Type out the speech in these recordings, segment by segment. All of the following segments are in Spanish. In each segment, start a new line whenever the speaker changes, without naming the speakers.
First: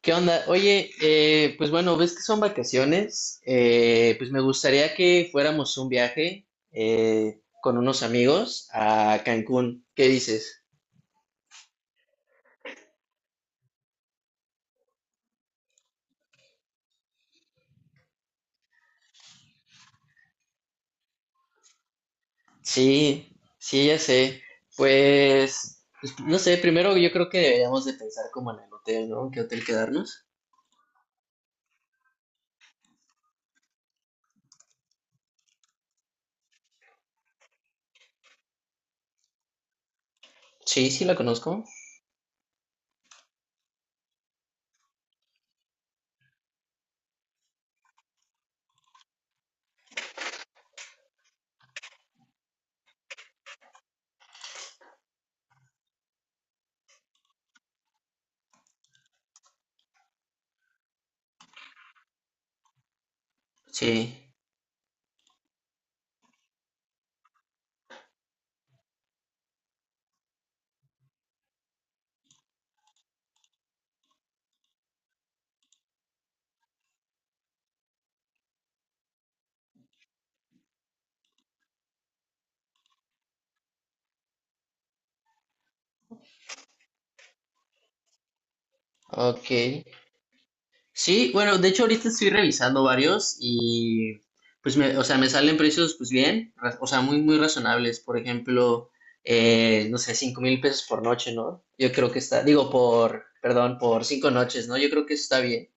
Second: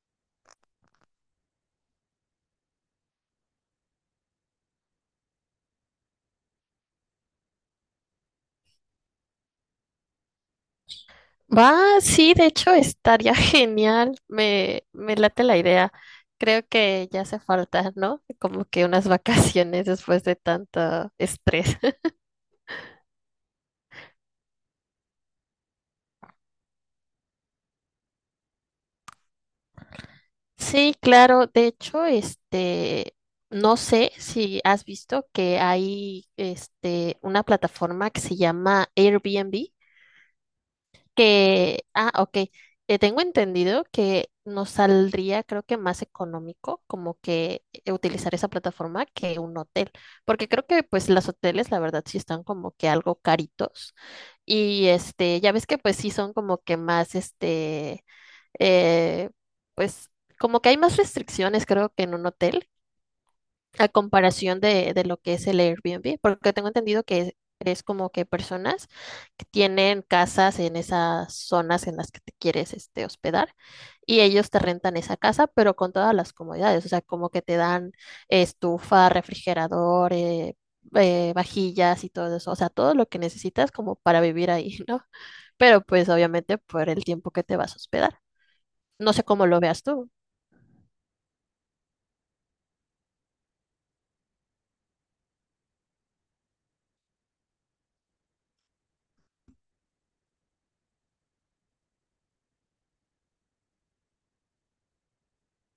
¿Qué onda? Oye, pues bueno, ves que son vacaciones, pues me gustaría que fuéramos un viaje con unos amigos a Cancún. ¿Qué dices?
Va, sí, de hecho estaría genial. Me late la idea. Creo que ya hace falta, ¿no? Como que unas vacaciones después de tanto estrés.
Sí, sí, ya sé. Pues, no sé, primero yo creo que deberíamos de pensar como en el hotel, ¿no? ¿Qué hotel quedarnos?
Sí, claro. De hecho, no sé si has visto que hay, una plataforma que se llama Airbnb.
Sí, sí, la conozco.
Que, ah, ok. Tengo entendido que nos saldría, creo que más económico, como que utilizar esa plataforma que un hotel, porque creo que pues los hoteles, la verdad, sí están como que algo caritos. Y este, ya ves que pues sí son como que más, eh, pues como que hay más restricciones, creo que en un hotel a
Sí,
comparación de lo que es el Airbnb, porque tengo entendido que es como que personas que tienen casas en esas zonas en las que te quieres este, hospedar, y ellos te rentan esa casa, pero con todas las comodidades. O sea, como que te dan estufa, refrigerador, vajillas y todo eso. O sea, todo lo que necesitas como para vivir ahí, ¿no? Pero pues obviamente por el tiempo que te vas a hospedar. No sé cómo
ok.
lo veas tú.
Sí, bueno, de hecho ahorita estoy revisando varios y pues me, o sea, me salen precios pues bien, o sea, muy, muy razonables. Por ejemplo, no sé, 5,000 pesos por noche, ¿no? Yo creo que está, digo, por, perdón, por 5 noches, ¿no? Yo creo que eso está bien.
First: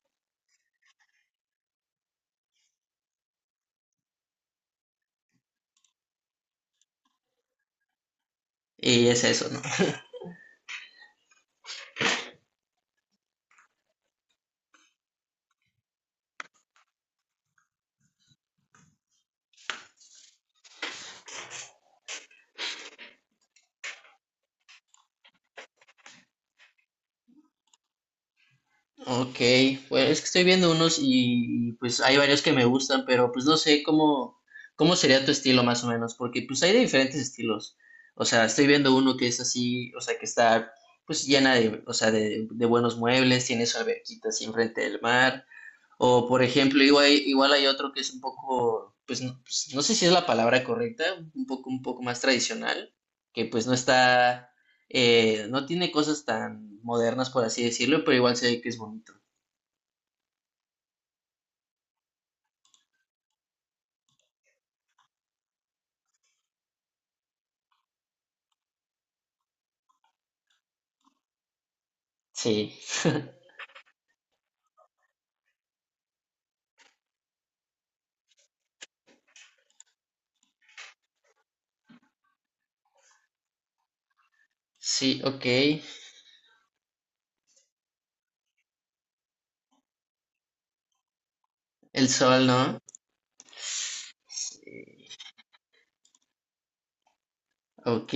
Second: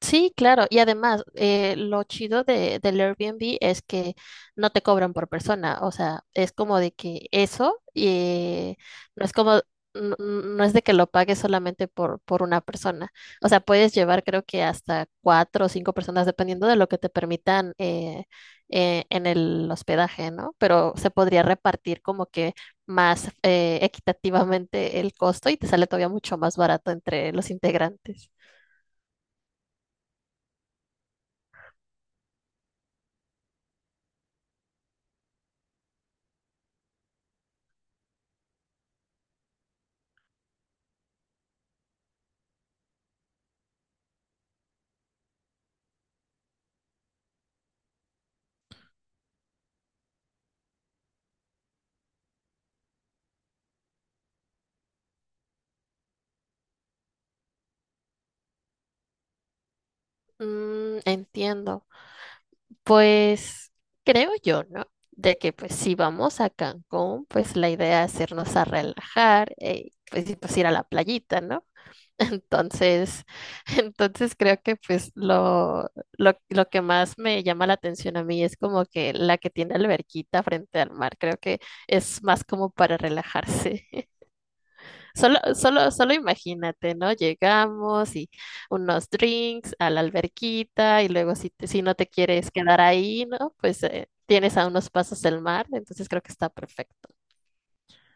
Sí, claro. Y además, lo chido del Airbnb es que no te cobran por persona. O sea, es como de que eso,
Y es
no es
eso,
como,
¿no?
no es de que lo pagues solamente por una persona. O sea, puedes llevar creo que hasta cuatro o cinco personas, dependiendo de lo que te permitan en el hospedaje, ¿no? Pero se podría repartir como que más equitativamente el costo y te sale todavía mucho más barato entre los integrantes.
Ok, pues es que estoy viendo unos y, pues hay varios que me gustan, pero pues no sé cómo sería tu estilo más o menos, porque pues hay de diferentes estilos. O sea, estoy viendo uno que es así, o sea, que está pues llena de, o sea, de buenos muebles, tiene su alberquita así enfrente del mar. O por ejemplo, igual, igual hay otro que es un poco, pues, no sé si es la palabra correcta, un poco más tradicional, que pues no está, no tiene cosas tan modernas, por así decirlo, pero igual se ve que es bonito.
Mm, entiendo. Pues creo yo, ¿no? De que pues si vamos a Cancún, pues la idea es irnos a relajar, pues, y, pues ir a la playita, ¿no?
Sí,
Entonces, entonces creo que pues lo que más me llama la atención a mí es como que la que tiene alberquita frente al mar. Creo que es más como para relajarse.
sí,
Solo,
ok.
solo, solo imagínate, ¿no? Llegamos y unos drinks a la alberquita, y luego si, si no te
El sol,
quieres
¿no?
quedar ahí, ¿no? Pues tienes a unos
Sí.
pasos del mar, entonces creo que está perfecto.
Ok,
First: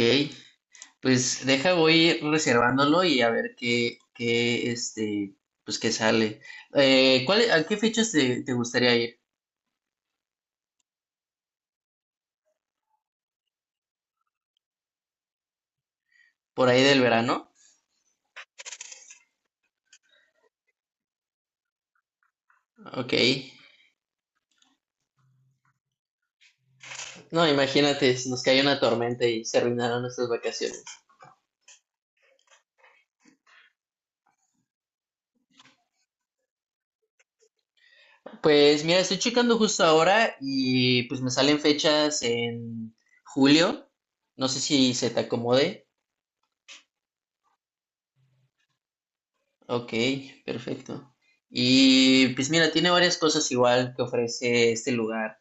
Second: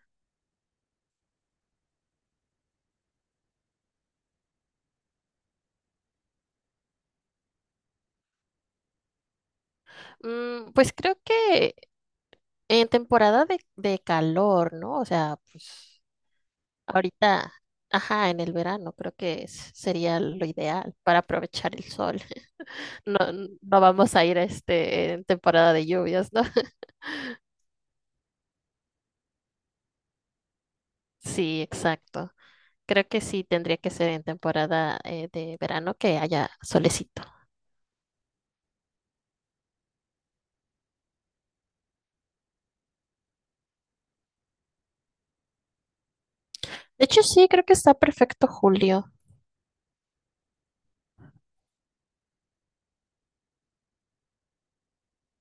pues deja, voy reservándolo y a ver qué, pues qué sale. ¿Cuál, a qué fechas te gustaría ir?
Mm, pues creo que en temporada de calor, ¿no? O sea, pues
¿Por ahí del verano?
ahorita, ajá, en el verano creo que sería lo ideal para aprovechar el sol.
Ok.
No, no vamos a ir este, en temporada de lluvias, ¿no?
No, imagínate, si nos cae una tormenta y se arruinaron nuestras vacaciones.
Sí, exacto. Creo que sí tendría que ser en temporada de verano que haya solecito.
Pues mira, estoy checando justo ahora y pues me salen fechas en julio. No sé si se te acomode.
De hecho, sí, creo que está perfecto julio.
Ok, perfecto. Y pues mira, tiene varias cosas igual que ofrece este lugar.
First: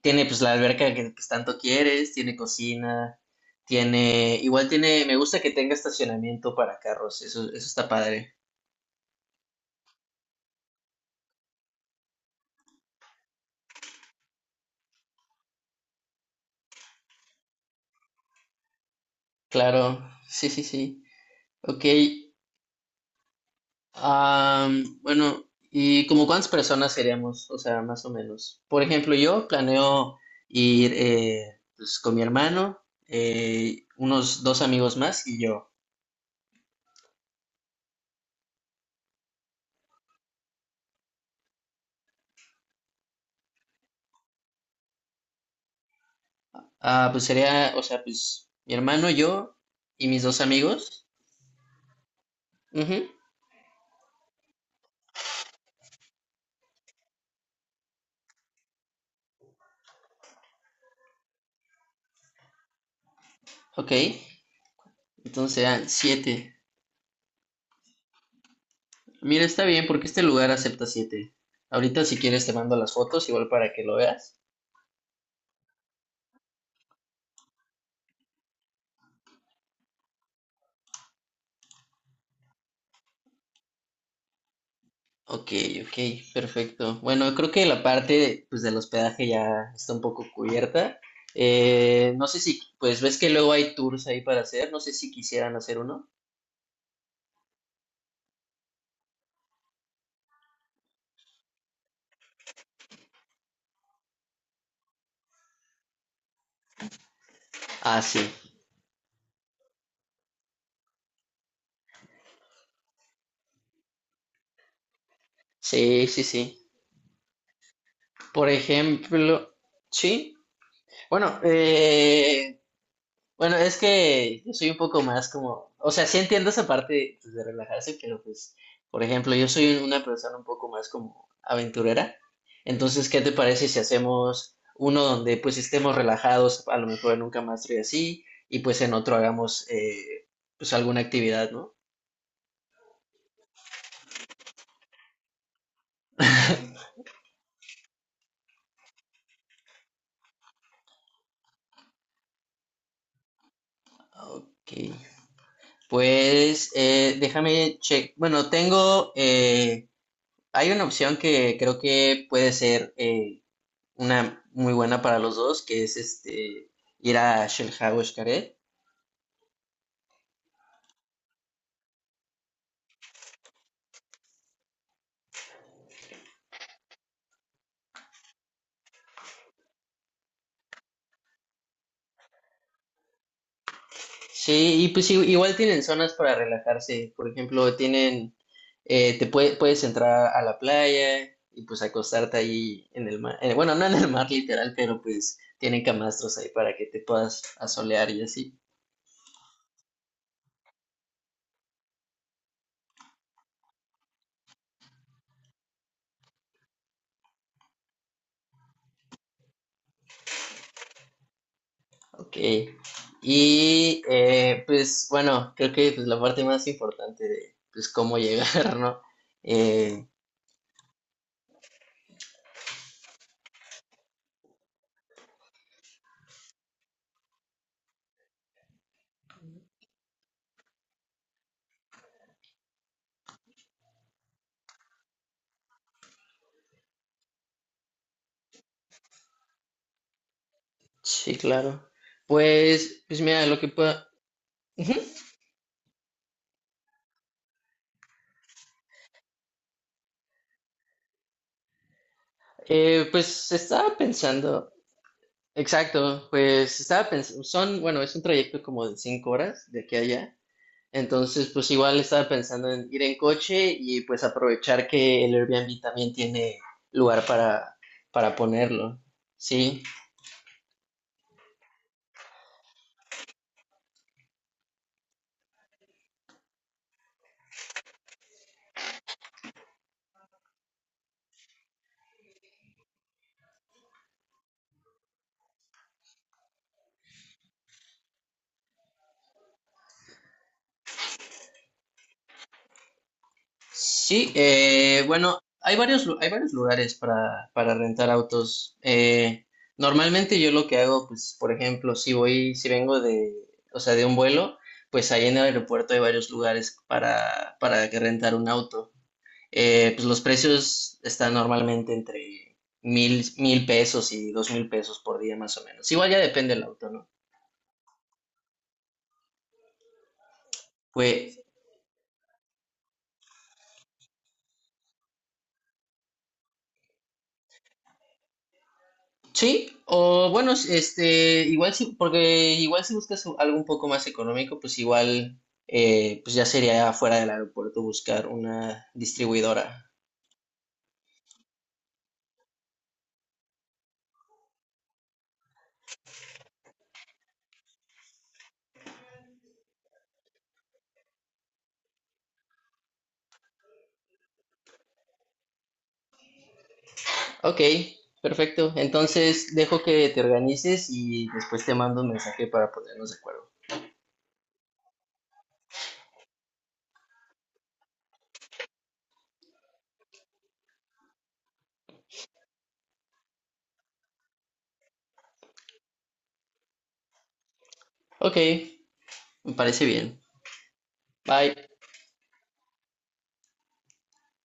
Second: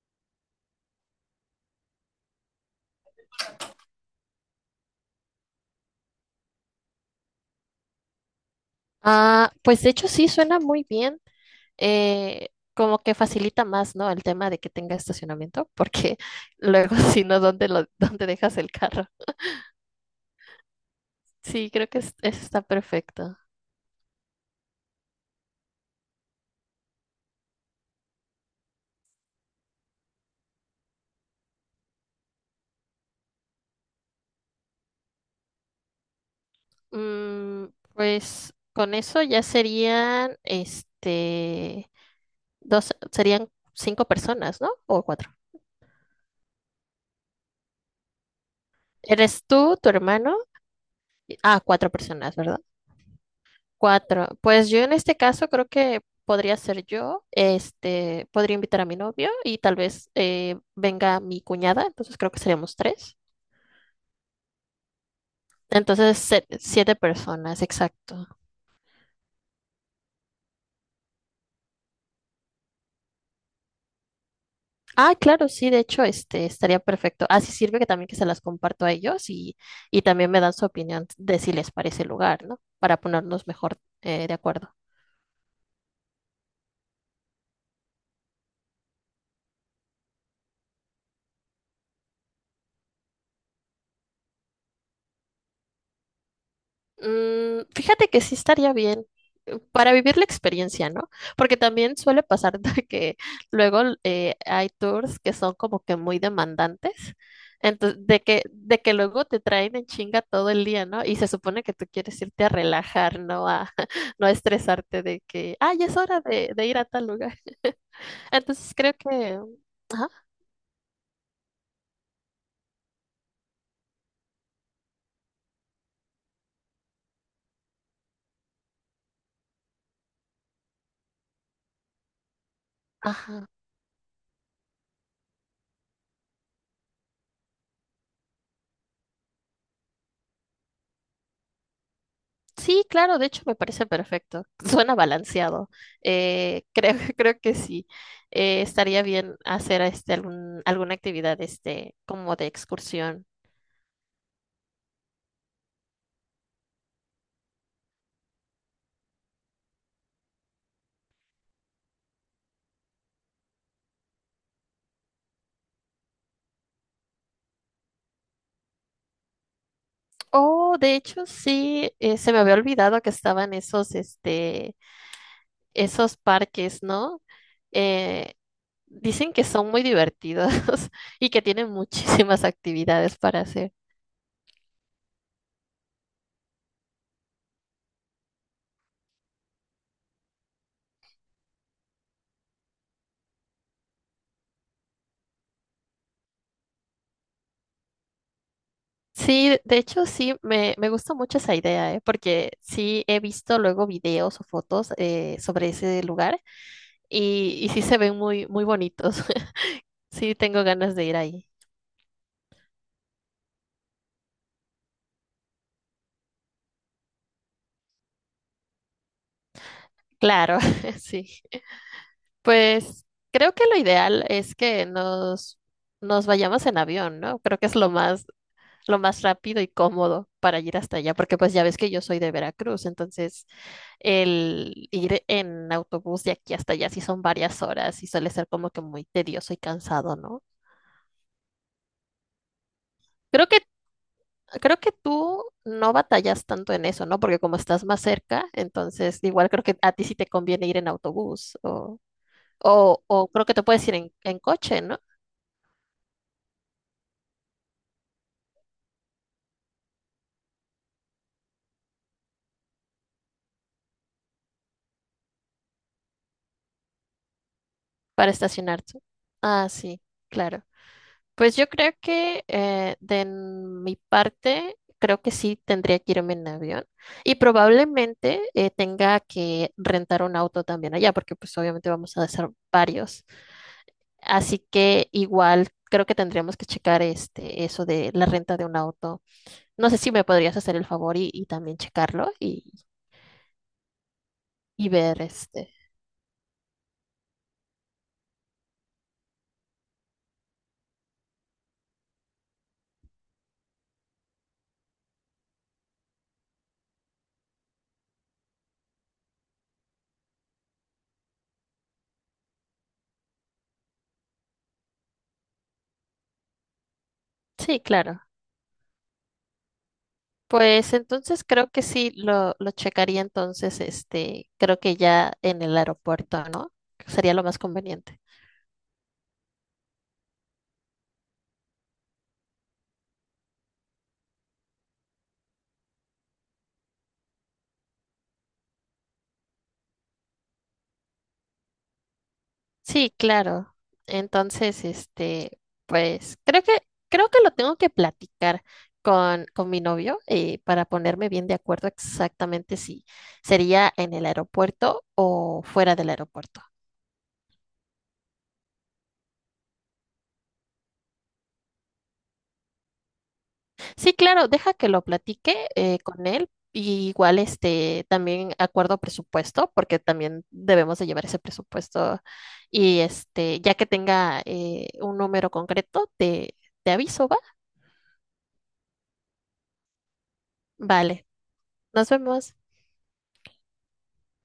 Tiene pues la alberca que pues, tanto quieres, tiene cocina, igual tiene, me gusta que tenga estacionamiento para carros, eso está padre.
Ah, pues de hecho sí, suena muy bien. Como que facilita más, ¿no? El tema de que tenga estacionamiento, porque luego si no, ¿dónde lo, dónde dejas el carro?
Claro, sí, sí, sí.
Sí,
Ok,
creo que eso está perfecto.
bueno, ¿y como cuántas personas seríamos? O sea, más o menos. Por ejemplo, yo planeo ir pues, con mi hermano, unos dos amigos más y yo.
Mm, pues con eso ya serían, dos, serían cinco personas, ¿no? O cuatro.
Ah, pues sería, o sea, pues mi hermano,
Eres
yo
tú, tu
y mis
hermano.
dos amigos.
Ah, cuatro personas, ¿verdad?
Ujú,
Cuatro. Pues yo en este caso creo que podría ser yo, este, podría invitar a mi novio, y tal vez venga mi cuñada, entonces creo que seríamos tres.
ok, entonces serán
Entonces,
siete.
siete personas, exacto.
Mira, está bien porque este lugar acepta siete. Ahorita si quieres te mando las fotos igual para que lo veas.
Ah, claro, sí, de hecho, este, estaría perfecto. Así sirve que también que se las comparto a ellos, y también me dan su opinión de si les parece el lugar, ¿no? Para ponernos mejor de acuerdo.
Ok, ok, perfecto. Bueno, creo que la parte pues del hospedaje ya está un poco cubierta. No sé si, pues ves que luego hay tours ahí para hacer, no sé si quisieran hacer uno.
Mm, fíjate que sí estaría bien para vivir la experiencia, ¿no? Porque también suele pasar de que luego hay tours que son como que muy demandantes,
Ah,
entonces
sí,
de que luego te traen en chinga todo el día, ¿no? Y se supone que tú quieres irte a relajar, no a no a estresarte de que, ah, ya es
sí,
hora
sí,
de
sí.
ir a tal lugar.
Por
Entonces creo que,
ejemplo,
ajá,
sí. Bueno, eh, Bueno, es que yo soy un poco más como, o sea, sí entiendo esa parte pues, de relajarse, pero pues, por ejemplo, yo soy una persona un poco más como aventurera. Entonces, ¿qué te
ajá.
parece si hacemos uno donde pues estemos relajados, a lo mejor en un camastro y así, y pues en otro hagamos pues alguna actividad, ¿no?
Sí, claro, de hecho me parece perfecto. Suena balanceado. Creo, creo que sí. Estaría bien hacer este alguna actividad este, como de excursión.
Ok, pues déjame check. Bueno, hay una opción que creo que puede ser, una muy buena para los dos, que es ir a Shelha o Xcaret.
Oh, de hecho, sí, se me había olvidado que estaban esos, esos parques, ¿no? Eh, Dicen que son muy divertidos y que tienen muchísimas actividades para hacer.
Sí, y pues igual tienen zonas para relajarse. Por ejemplo, tienen, puedes entrar a la playa y pues acostarte ahí en el mar. Bueno, no en el mar literal, pero pues tienen camastros ahí para que te puedas asolear y así.
Sí, de hecho sí, me gusta mucho esa idea, ¿eh? Porque sí he visto luego videos o fotos sobre ese lugar, y sí se ven muy, muy bonitos. Sí, tengo ganas de ir ahí.
Ok. Y pues bueno, creo que pues, la parte más importante de pues cómo llegar, ¿no? Eh,
Claro, sí. Pues creo que lo ideal es que nos vayamos en avión, ¿no? Creo que es lo más rápido y cómodo para ir hasta allá, porque pues ya ves que yo soy de Veracruz, entonces el ir en autobús de aquí hasta allá sí son varias horas y suele ser como que muy tedioso y cansado, ¿no?
Sí, claro. Pues, mira,
Creo que,
lo que puedo,
Creo que tú no batallas tanto en eso, ¿no? Porque como estás más cerca, entonces igual creo que a ti sí te conviene ir en autobús o creo
pues
que te puedes
estaba
ir en
pensando,
coche, ¿no?
exacto, pues estaba pensando, bueno, es un trayecto como de 5 horas de aquí a allá, entonces pues igual estaba pensando en ir en coche y pues aprovechar que el Airbnb también tiene lugar
Para
para
estacionarte.
ponerlo,
Ah,
sí.
sí, claro. Pues yo creo que de mi parte, creo que sí tendría que irme en avión y probablemente tenga que rentar un auto también allá, porque pues obviamente vamos a hacer varios. Así que igual creo que tendríamos que checar este, eso de la renta de un auto. No sé si me podrías hacer el favor y también checarlo
Sí,
y ver
bueno,
este.
hay varios lugares para, rentar autos. Normalmente yo lo que hago, pues, por ejemplo, si vengo de, o sea, de un vuelo, pues ahí en el aeropuerto hay varios lugares para, que rentar un auto. Pues los precios están normalmente entre mil pesos y 2,000 pesos por día más o menos. Igual ya depende del auto, ¿no?
Sí, claro. Pues
Pues
entonces creo que sí lo checaría entonces, este, creo que ya en el aeropuerto, ¿no? Sería lo más conveniente.
sí, o bueno, igual sí, porque igual si buscas algo un poco más económico, pues igual, pues ya sería fuera del aeropuerto buscar una distribuidora.
Sí, claro. Entonces, este, pues creo que lo tengo que platicar con mi novio para ponerme bien de acuerdo exactamente si sería en el aeropuerto o fuera del aeropuerto.
Ok, perfecto. Entonces dejo que te organices y después te mando un mensaje para ponernos de acuerdo.
Sí, claro, deja que lo platique con él. Y igual, este, también acuerdo presupuesto, porque también debemos de llevar ese presupuesto. Y este, ya que tenga un número concreto, te aviso, ¿va?
Ok, me parece bien.
Vale,
Bye.
nos vemos.